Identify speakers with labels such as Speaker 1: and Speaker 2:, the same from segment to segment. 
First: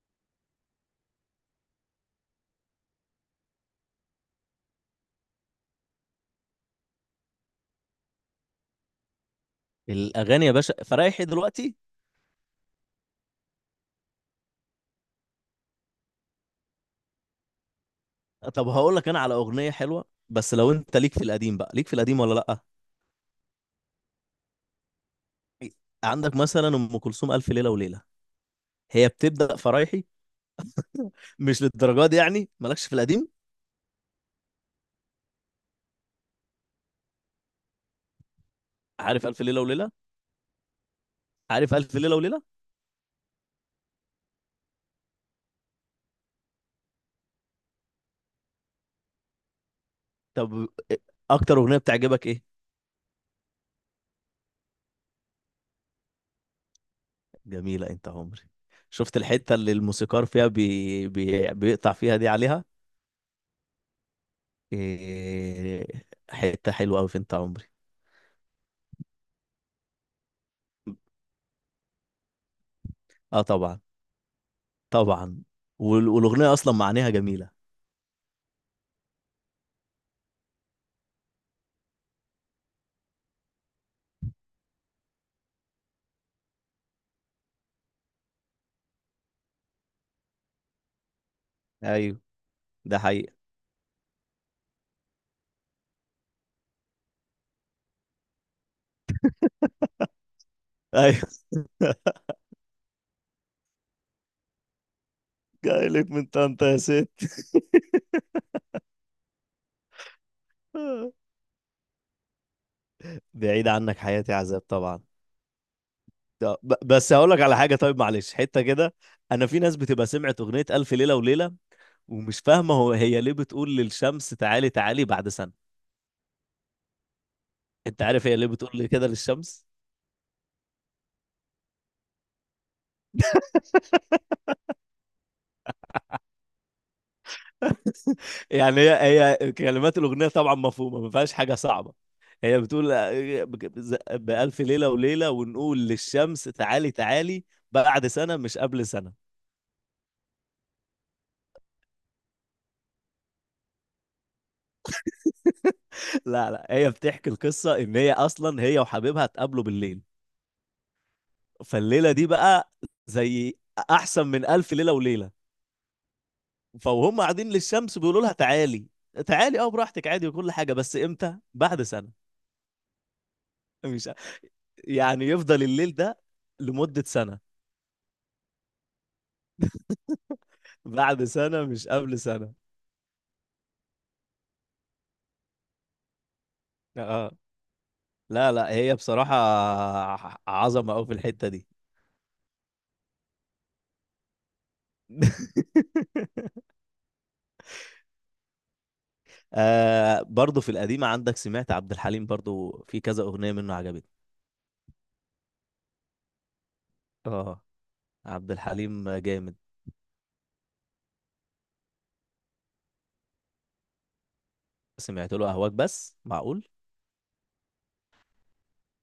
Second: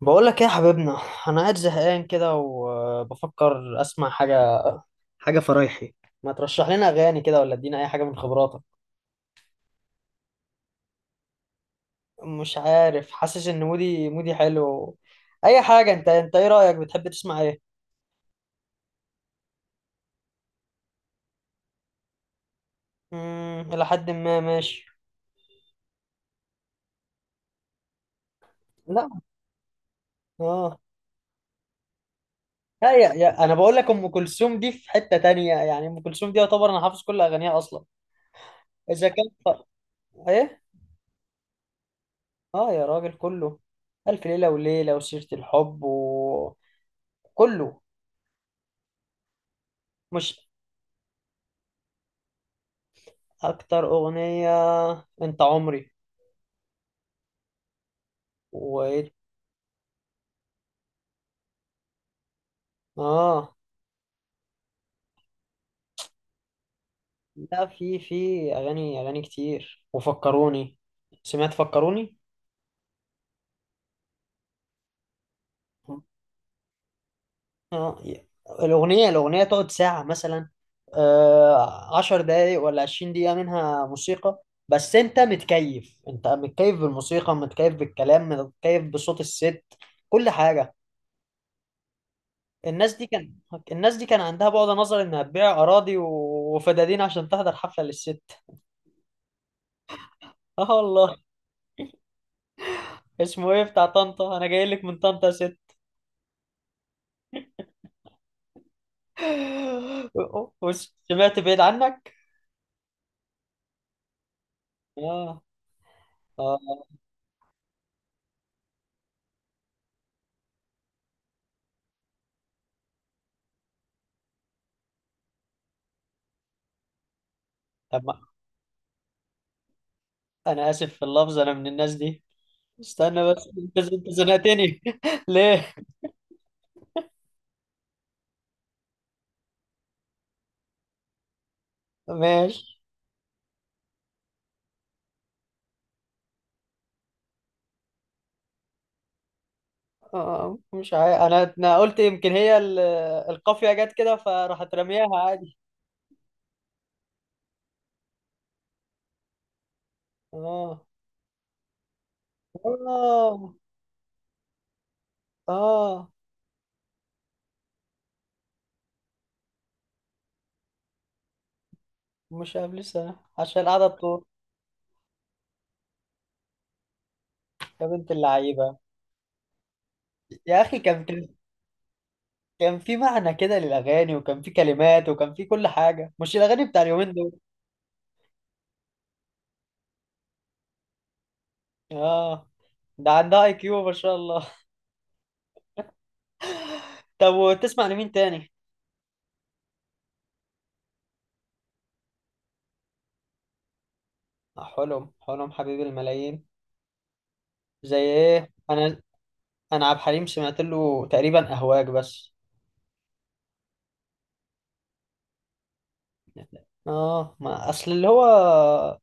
Speaker 1: بقول لك ايه يا حبيبنا؟ انا قاعد زهقان كده وبفكر اسمع حاجه فرايحي. ما ترشح لنا اغاني كده؟ ولا ادينا اي حاجه من خبراتك.
Speaker 2: الاغاني يا باشا فرايحي دلوقتي؟
Speaker 1: مش عارف، حاسس ان مودي حلو. اي حاجه، انت ايه رايك؟ بتحب تسمع ايه؟
Speaker 2: طب هقول لك انا على اغنيه حلوه، بس لو انت ليك في القديم بقى ليك في القديم ولا لا؟
Speaker 1: الى حد ما ماشي.
Speaker 2: عندك مثلا ام كلثوم الف ليله وليله. هي
Speaker 1: لا.
Speaker 2: بتبدا فرايحي.
Speaker 1: اه.
Speaker 2: مش للدرجه دي يعني؟ مالكش
Speaker 1: لا،
Speaker 2: في
Speaker 1: يا
Speaker 2: القديم؟
Speaker 1: يا انا بقول لك، ام كلثوم دي في حته تانية. يعني ام كلثوم دي يعتبر انا حافظ كل اغانيها اصلا. اذا كان
Speaker 2: عارف الف ليله
Speaker 1: ف-
Speaker 2: وليله؟
Speaker 1: ايه.
Speaker 2: عارف الف ليله وليله؟
Speaker 1: اه يا راجل، كله. الف ليله وليله وسيره الحب وكله. مش
Speaker 2: طب اكتر اغنيه بتعجبك ايه؟
Speaker 1: اكتر اغنية؟ انت عمري.
Speaker 2: جميله انت عمري.
Speaker 1: وايه؟
Speaker 2: شفت الحته اللي الموسيقار فيها بيقطع فيها دي عليها؟
Speaker 1: اه.
Speaker 2: إيه... حته حلوه قوي في انت
Speaker 1: لا،
Speaker 2: عمري.
Speaker 1: في اغاني كتير وفكروني. سمعت فكروني.
Speaker 2: اه طبعا، طبعا. والاغنيه اصلا معانيها جميله.
Speaker 1: اه. الاغنية تقعد ساعة مثلا. آه، 10 دقايق ولا 20 دقيقة منها موسيقى. بس انت متكيف بالموسيقى، متكيف بالكلام، متكيف بصوت الست. كل حاجة.
Speaker 2: ايوه،
Speaker 1: الناس
Speaker 2: ده
Speaker 1: دي كان
Speaker 2: حقيقة.
Speaker 1: الناس دي كان عندها بعد نظر انها تبيع اراضي وفدادين عشان تحضر حفلة للست. اه والله.
Speaker 2: ايوه.
Speaker 1: اسمه ايه بتاع طنطا؟ انا جاي لك من طنطا يا ست.
Speaker 2: جايلك من طنطا يا ست.
Speaker 1: سمعت بعيد عنك.
Speaker 2: بعيد عنك حياتي عذاب طبعا.
Speaker 1: اه. اه.
Speaker 2: بس هقول لك على حاجة، طيب معلش، حتة كده. انا في ناس بتبقى سمعت اغنية ألف ليلة وليلة ومش فاهمة هو ليه بتقول للشمس تعالي تعالي بعد سنة. انت
Speaker 1: طب،
Speaker 2: عارف هي ليه بتقول لي كده للشمس؟
Speaker 1: انا اسف في اللفظ، انا من الناس دي. استنى بس، انت زنقتني ليه؟
Speaker 2: يعني هي كلمات الأغنية طبعا مفهومة، ما فيهاش حاجة صعبة. هي
Speaker 1: ماشي.
Speaker 2: بتقول آه، بألف ليلة وليلة ونقول للشمس تعالي تعالي بعد سنة، مش قبل سنة.
Speaker 1: آه، مش عارف، انا قلت يمكن هي القافية جت كده فراحت رمياها عادي.
Speaker 2: لا لا، هي بتحكي القصة إن هي أصلا هي وحبيبها اتقابلوا بالليل.
Speaker 1: اه.
Speaker 2: فالليلة دي بقى
Speaker 1: اه.
Speaker 2: زي أحسن من ألف ليلة وليلة.
Speaker 1: اه.
Speaker 2: فهم قاعدين للشمس بيقولوا لها تعالي تعالي، أه براحتك عادي وكل حاجة، بس إمتى؟ بعد سنة
Speaker 1: مش قبل سنة عشان قاعدة
Speaker 2: مش
Speaker 1: تطول.
Speaker 2: يعني يفضل الليل ده لمدة سنة.
Speaker 1: يا بنت اللعيبة. يا اخي، كان
Speaker 2: بعد سنة مش قبل سنة.
Speaker 1: كان في معنى كده للأغاني، وكان في كلمات، وكان في كل حاجة، مش الأغاني بتاع اليومين
Speaker 2: أه
Speaker 1: دول.
Speaker 2: لا لا، هي بصراحة عظمة أوي في الحتة دي.
Speaker 1: آه، ده عندها IQ ما شاء الله. طب، وتسمع لمين تاني؟
Speaker 2: آه، برضه في القديمة عندك سمعت عبد الحليم، برضه في كذا أغنية منه عجبتني.
Speaker 1: آه، حلم حبيب الملايين.
Speaker 2: اه،
Speaker 1: زي ايه؟
Speaker 2: عبد
Speaker 1: أنا،
Speaker 2: الحليم جامد.
Speaker 1: أنا عبد الحليم سمعت له تقريبا أهواك بس.
Speaker 2: سمعت له اهواك بس؟ معقول.
Speaker 1: آه، ما أصل اللي هو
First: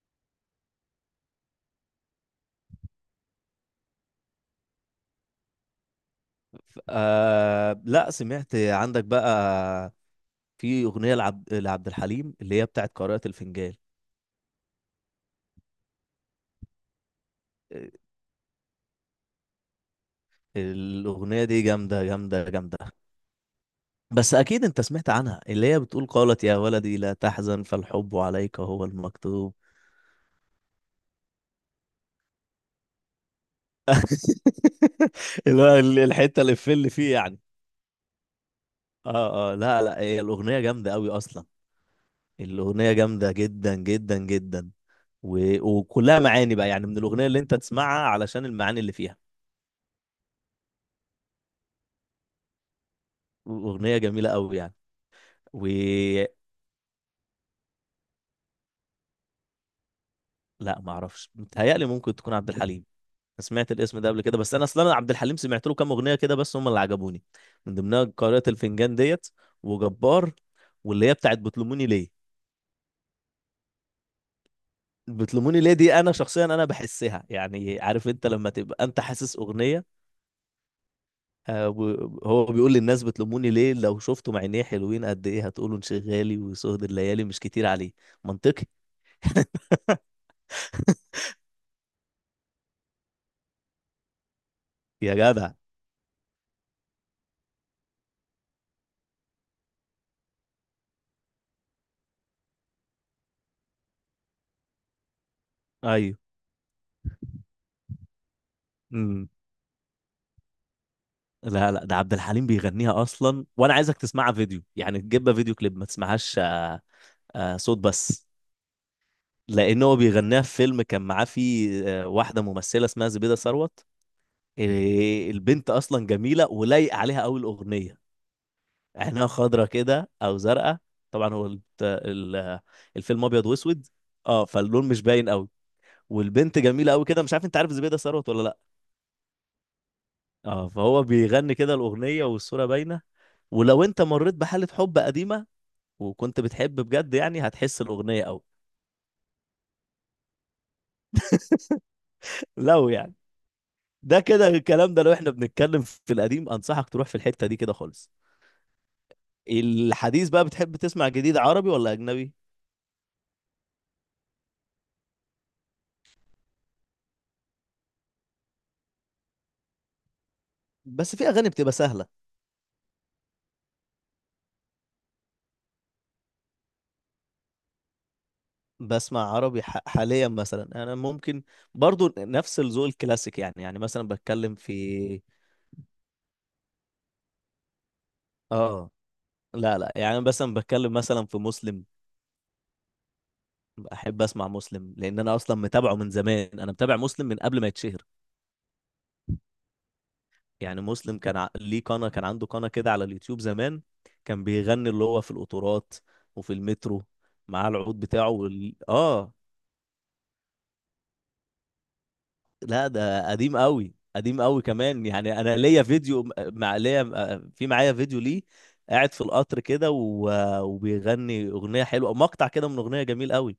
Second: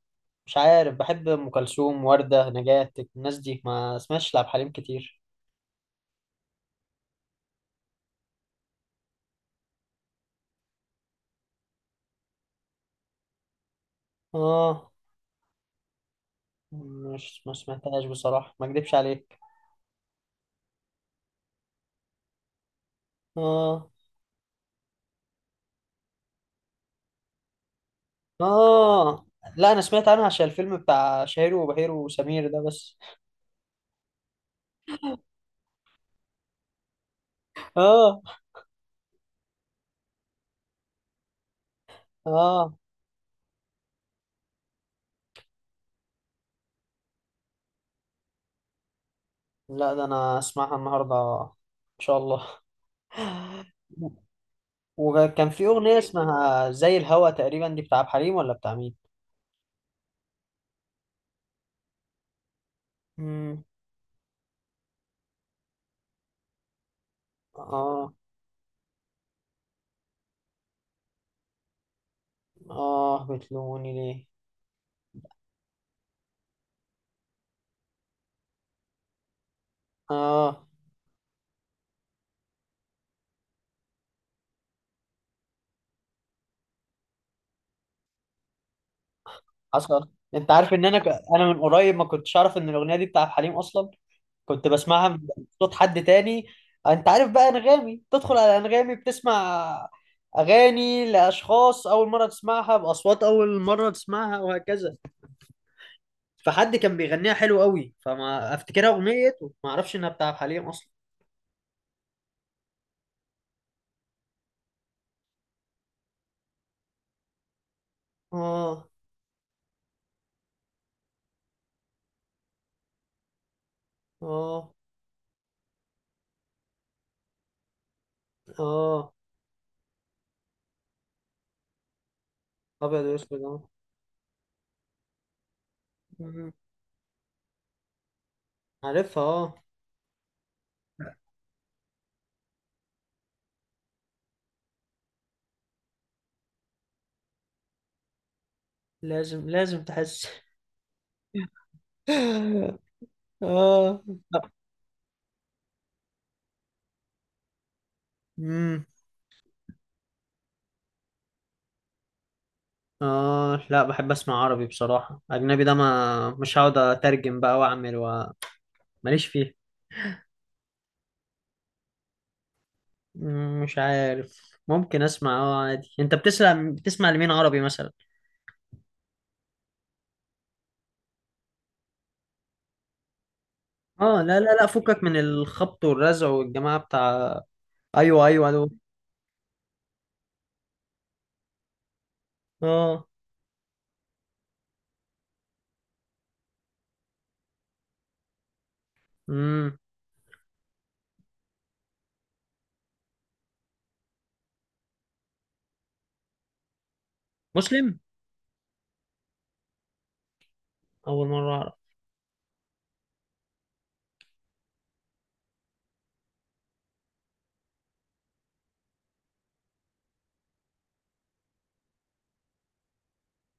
Speaker 1: مش عارف، بحب أم كلثوم وردة نجاة، الناس دي، ما سمعتش لعبد الحليم كتير.
Speaker 2: آه لا سمعت. عندك بقى في اغنيه لعبد الحليم اللي هي بتاعت قارئة الفنجان.
Speaker 1: آه. مش ما
Speaker 2: آه،
Speaker 1: سمعتهاش بصراحة، ما أكدبش عليك.
Speaker 2: الاغنيه دي جامده جامده جامده.
Speaker 1: آه.
Speaker 2: بس اكيد انت سمعت عنها، اللي هي بتقول قالت يا ولدي لا تحزن، فالحب عليك هو
Speaker 1: اه،
Speaker 2: المكتوب.
Speaker 1: لا، انا سمعت عنها عشان الفيلم بتاع شهير وبهير وسمير ده بس.
Speaker 2: اللي هو الحته اللي في اللي فيه يعني.
Speaker 1: اه.
Speaker 2: اه اه، لا لا، هي الاغنيه جامده قوي اصلا.
Speaker 1: اه،
Speaker 2: الاغنيه جامده جدا جدا جدا. وكلها معاني بقى، يعني من الأغنية اللي أنت تسمعها علشان المعاني اللي فيها.
Speaker 1: لا، ده انا اسمعها النهارده ان شاء الله.
Speaker 2: أغنية جميلة قوي يعني.
Speaker 1: وكان في
Speaker 2: و
Speaker 1: اغنيه اسمها زي الهوا تقريبا، دي بتاع عبد الحليم ولا بتاع مين؟
Speaker 2: لا ما اعرفش، متهيألي ممكن تكون عبد الحليم. أنا
Speaker 1: مم.
Speaker 2: سمعت الاسم ده قبل كده، بس انا اصلا أنا عبد الحليم سمعت له كام اغنيه كده بس هم اللي عجبوني. من ضمنها
Speaker 1: اه.
Speaker 2: قارئة الفنجان ديت، وجبار، واللي هي بتاعت بتلوموني ليه.
Speaker 1: اه، بتلوموني ليه.
Speaker 2: بتلوموني ليه دي انا شخصيا انا بحسها، يعني عارف انت لما تبقى انت حاسس اغنيه؟
Speaker 1: اه.
Speaker 2: آه، هو بيقول للناس بتلوموني ليه، لو شفتوا عينيه حلوين قد ايه هتقولوا انشغالي وسهد الليالي مش كتير عليه. منطقي.
Speaker 1: حصل، انت عارف ان انا من قريب ما كنتش اعرف ان الاغنيه دي بتاع عبد الحليم اصلا. كنت بسمعها
Speaker 2: يا
Speaker 1: من
Speaker 2: جدع،
Speaker 1: صوت حد تاني. انت عارف بقى انغامي، تدخل على انغامي بتسمع اغاني لاشخاص اول مره تسمعها، باصوات اول مره تسمعها، وهكذا.
Speaker 2: ايوه.
Speaker 1: فحد كان بيغنيها حلو قوي، فما افتكرها
Speaker 2: امم
Speaker 1: اغنيه وما اعرفش انها بتاع حليم اصلا.
Speaker 2: لا لا، ده عبد الحليم بيغنيها اصلا، وانا عايزك تسمعها فيديو يعني، تجيبها فيديو كليب، ما تسمعهاش آه، آه، صوت بس.
Speaker 1: اه.
Speaker 2: لان هو بيغنيها في فيلم كان معاه فيه آه، واحده ممثله اسمها زبيده ثروت.
Speaker 1: اه.
Speaker 2: آه، البنت اصلا جميله ولايق عليها قوي الاغنيه.
Speaker 1: اه.
Speaker 2: عينها خضرة كده او زرقاء. طبعا هو
Speaker 1: ابيض
Speaker 2: الفيلم
Speaker 1: واسود
Speaker 2: ابيض
Speaker 1: اه.
Speaker 2: واسود، اه فاللون مش باين قوي.
Speaker 1: مم.
Speaker 2: والبنت جميلة قوي كده، مش عارف انت عارف زبيدة ثروت ولا لا.
Speaker 1: عارفها اه.
Speaker 2: اه فهو بيغني كده الأغنية والصورة باينة. ولو انت مريت بحالة حب قديمة وكنت بتحب بجد يعني هتحس الأغنية قوي.
Speaker 1: لازم لازم تحس.
Speaker 2: لو يعني، ده كده الكلام ده لو احنا بنتكلم في القديم انصحك تروح في الحتة دي كده خالص.
Speaker 1: اه.
Speaker 2: الحديث بقى بتحب تسمع جديد عربي ولا أجنبي؟
Speaker 1: آه، لا، بحب أسمع عربي بصراحة. أجنبي ده ما مش هقعد أترجم بقى ماليش فيه.
Speaker 2: بس في أغاني بتبقى سهلة.
Speaker 1: مش عارف، ممكن أسمع أه عادي. أنت بتسمع لمين عربي مثلا؟
Speaker 2: بسمع عربي، حاليا مثلا انا ممكن برضو نفس الذوق الكلاسيك يعني، يعني مثلا
Speaker 1: آه، لا لا
Speaker 2: بتكلم
Speaker 1: لا، فكك من
Speaker 2: في،
Speaker 1: الخبط والرزع والجماعة بتاع. أيوه، أيوه دول.
Speaker 2: اه لا لا، يعني أنا مثلا بتكلم مثلا في مسلم.
Speaker 1: آه.
Speaker 2: احب اسمع مسلم لان انا اصلا متابعه من زمان، انا متابع مسلم من قبل ما يتشهر.
Speaker 1: مم.
Speaker 2: يعني مسلم كان ليه قناة، كان عنده قناة كده على اليوتيوب زمان. كان بيغني اللي هو في القطورات وفي المترو مع
Speaker 1: مسلم؟
Speaker 2: العود بتاعه اه.
Speaker 1: أول مرة أعرف.
Speaker 2: لا ده قديم قوي، قديم قوي كمان، يعني انا ليا فيديو مع ليا آه، في معايا فيديو ليه قاعد في القطر كده وبيغني اغنيه حلوه، مقطع كده من اغنيه جميل قوي.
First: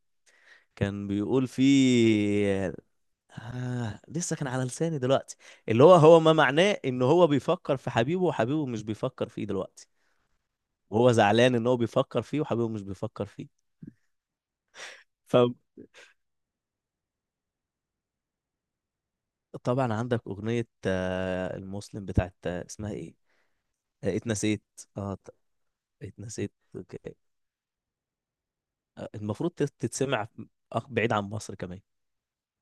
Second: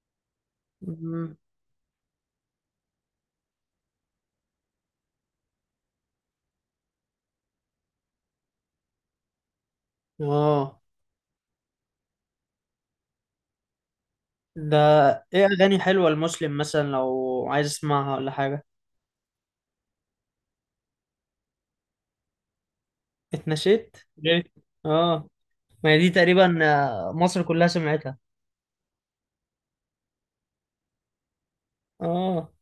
Speaker 2: كان
Speaker 1: مم.
Speaker 2: بيقول فيه آه لسه كان على لساني دلوقتي، اللي هو ما معناه ان هو بيفكر في حبيبه وحبيبه مش بيفكر فيه دلوقتي،
Speaker 1: آه.
Speaker 2: وهو زعلان ان هو بيفكر فيه وحبيبه مش بيفكر فيه.
Speaker 1: ده إيه أغاني حلوة لمسلم مثلا لو عايز أسمعها ولا حاجة؟
Speaker 2: فطبعا عندك اغنيه آه، المسلم بتاعت آه، اسمها ايه،
Speaker 1: اتنسيت؟
Speaker 2: آه،
Speaker 1: ليه؟
Speaker 2: اتنسيت. اه،
Speaker 1: آه، ما هي دي
Speaker 2: اتنسيت،
Speaker 1: تقريبا.
Speaker 2: اوكي.
Speaker 1: آه، مصر كلها سمعتها.
Speaker 2: آه، المفروض تتسمع. بعيد عن مصر كمان.
Speaker 1: اه.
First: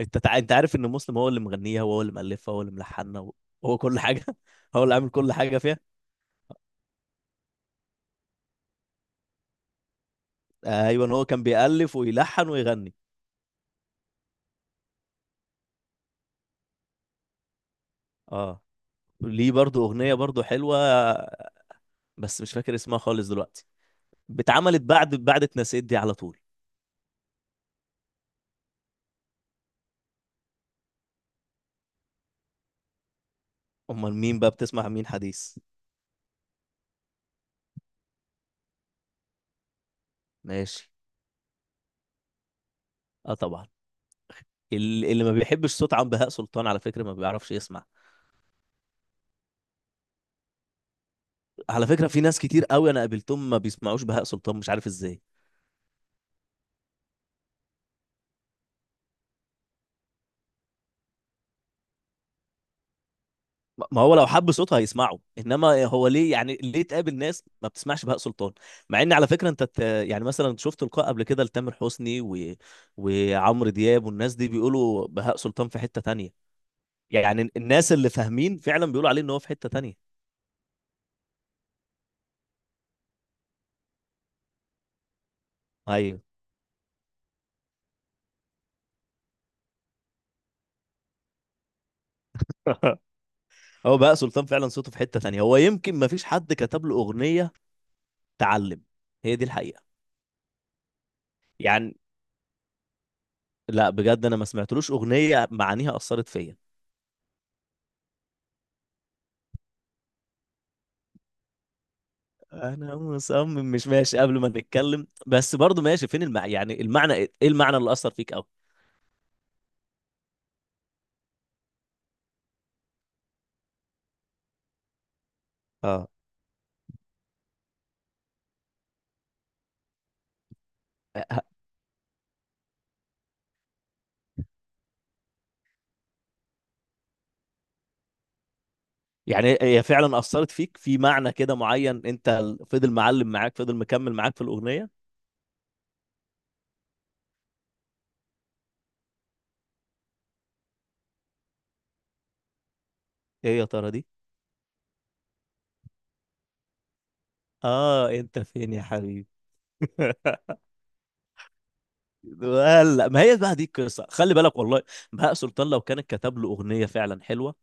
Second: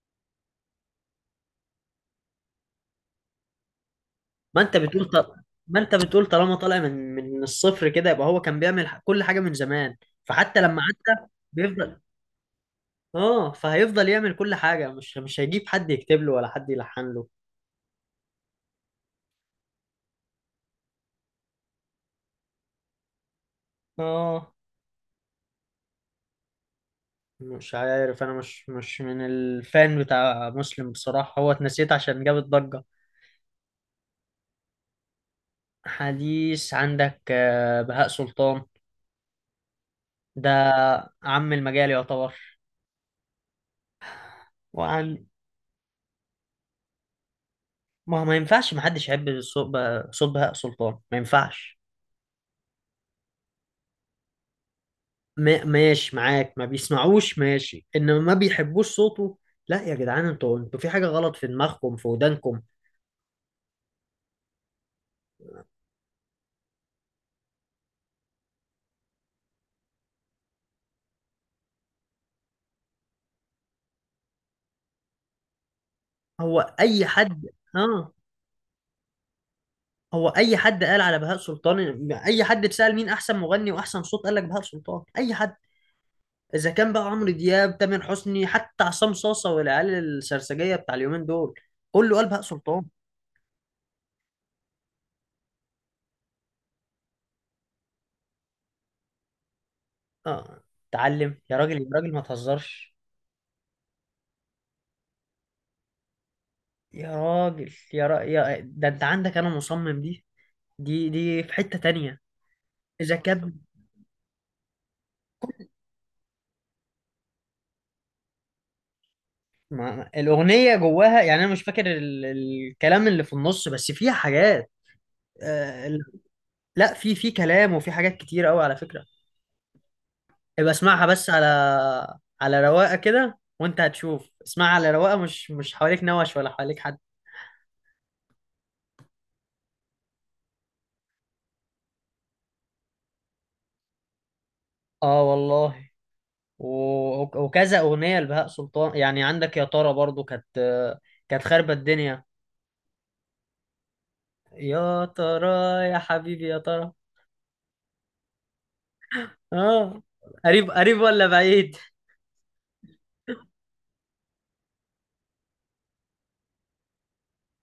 Speaker 2: انت عارف ان مسلم هو اللي مغنيها وهو اللي مؤلفها وهو اللي ملحنها وهو كل حاجه.
Speaker 1: ما انت
Speaker 2: هو اللي
Speaker 1: بتقول
Speaker 2: عامل
Speaker 1: ط...
Speaker 2: كل حاجه فيها.
Speaker 1: ما انت بتقول، طالما طالع من الصفر كده، يبقى هو كان بيعمل كل حاجه من زمان، فحتى لما
Speaker 2: آه، ايوه، هو
Speaker 1: عدى
Speaker 2: كان بيألف
Speaker 1: بيفضل.
Speaker 2: ويلحن ويغني.
Speaker 1: اه، فهيفضل يعمل كل حاجه، مش هيجيب حد يكتب له ولا حد يلحن له.
Speaker 2: اه ليه برضو اغنيه برضو حلوه، بس مش فاكر اسمها خالص دلوقتي.
Speaker 1: اه.
Speaker 2: اتعملت بعد اتنسيت دي على طول.
Speaker 1: مش عارف، انا مش من الفان بتاع مسلم بصراحه، هو اتنسيت عشان جاب الضجه.
Speaker 2: امال مين بقى، بتسمع مين حديث؟
Speaker 1: حديث عندك، بهاء سلطان ده
Speaker 2: ماشي.
Speaker 1: عم المجال يعتبر.
Speaker 2: اه طبعا.
Speaker 1: وعن،
Speaker 2: اللي ما بيحبش صوت عم بهاء سلطان على فكره ما بيعرفش يسمع.
Speaker 1: ما ينفعش محدش يحب صوت بهاء سلطان ما ينفعش.
Speaker 2: على فكرة في ناس كتير قوي انا قابلتهم ما بيسمعوش بهاء سلطان، مش عارف ازاي.
Speaker 1: ماشي معاك ما بيسمعوش، ماشي، انما ما بيحبوش صوته، لا يا جدعان، انتوا في حاجة غلط في دماغكم، في ودانكم.
Speaker 2: ما هو لو حب صوتها هيسمعه، انما هو ليه يعني ليه تقابل ناس ما بتسمعش بهاء سلطان؟ مع ان على فكرة يعني مثلا شفت لقاء قبل كده لتامر حسني وعمرو دياب والناس دي بيقولوا بهاء سلطان في حتة تانية.
Speaker 1: هو اي حد
Speaker 2: يعني الناس اللي
Speaker 1: اه،
Speaker 2: فاهمين فعلا بيقولوا عليه ان هو في حتة تانية.
Speaker 1: هو اي حد قال على بهاء سلطان؟ اي حد اتسأل مين احسن مغني واحسن صوت قال لك بهاء سلطان، اي حد.
Speaker 2: ايوه.
Speaker 1: اذا كان بقى عمرو دياب، تامر حسني، حتى عصام صاصة والعيال السرسجية بتاع اليومين دول، كله قال بهاء سلطان.
Speaker 2: هو بهاء سلطان فعلا صوته في حتة تانية، هو يمكن ما فيش حد كتب له أغنية. تعلم، هي دي الحقيقة
Speaker 1: اه. اتعلم يا راجل. يا
Speaker 2: يعني.
Speaker 1: راجل ما تهزرش.
Speaker 2: لا بجد انا ما سمعتلوش أغنية معانيها أثرت فيا.
Speaker 1: يا راجل، يا, را... يا ده انت عندك، انا مصمم. دي دي في حتة تانية.
Speaker 2: انا
Speaker 1: جاكات.
Speaker 2: مصمم مش ماشي قبل ما نتكلم، بس برضو ماشي، فين يعني المعنى ايه، إيه المعنى اللي اثر فيك قوي؟
Speaker 1: ما الأغنية جواها يعني، أنا مش فاكر الكلام اللي في النص، بس فيها حاجات. آه...
Speaker 2: اه
Speaker 1: ال- لا، في كلام وفي حاجات كتير قوي على فكرة. ابقى اسمعها بس
Speaker 2: ه-
Speaker 1: على على رواقة كده وأنت هتشوف. اسمعها على رواقة، مش حواليك نوش، ولا حواليك حد.
Speaker 2: يعني هي فعلا اثرت فيك في معنى كده معين؟ انت فضل معلم معاك، فضل مكمل معاك في الاغنيه؟
Speaker 1: آه والله، و... وكذا أغنية لبهاء سلطان يعني عندك يا ترى، برضو كانت خاربة الدنيا.
Speaker 2: ايه يا ترى دي؟
Speaker 1: يا ترى، يا حبيبي يا ترى.
Speaker 2: اه انت فين يا حبيبي.
Speaker 1: آه. قريب قريب ولا بعيد؟
Speaker 2: ولا ما هي بقى دي القصه، خلي بالك والله. بهاء سلطان لو كان كتب له اغنيه فعلا حلوه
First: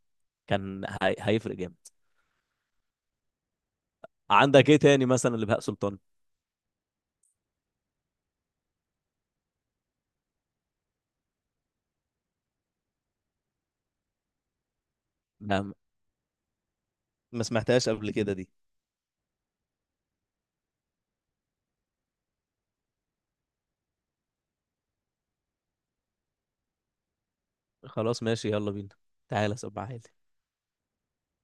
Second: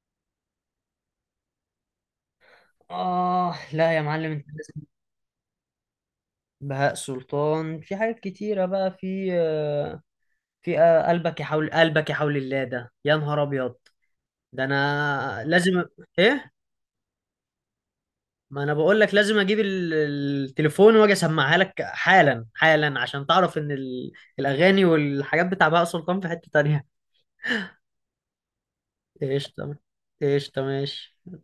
Speaker 2: كان هيفرق جامد.
Speaker 1: آه. لا يا معلم، أنت
Speaker 2: عندك ايه
Speaker 1: لازم.
Speaker 2: تاني مثلا لبهاء سلطان؟
Speaker 1: بهاء سلطان في حاجات كتيرة بقى، في قلبك يا حول، قلبك يا حول الله ده، يا نهار أبيض. ده أنا
Speaker 2: لا
Speaker 1: لازم إيه؟
Speaker 2: ما سمعتهاش قبل كده دي.
Speaker 1: ما أنا بقول لك لازم أجيب التليفون وأجي أسمعها لك حالا حالا، عشان تعرف إن الأغاني والحاجات بتاع بهاء سلطان في حتة تانية.
Speaker 2: خلاص ماشي، يلا بينا،
Speaker 1: إيش
Speaker 2: تعالى
Speaker 1: تمام.
Speaker 2: سمعها لي.
Speaker 1: إيش تمام.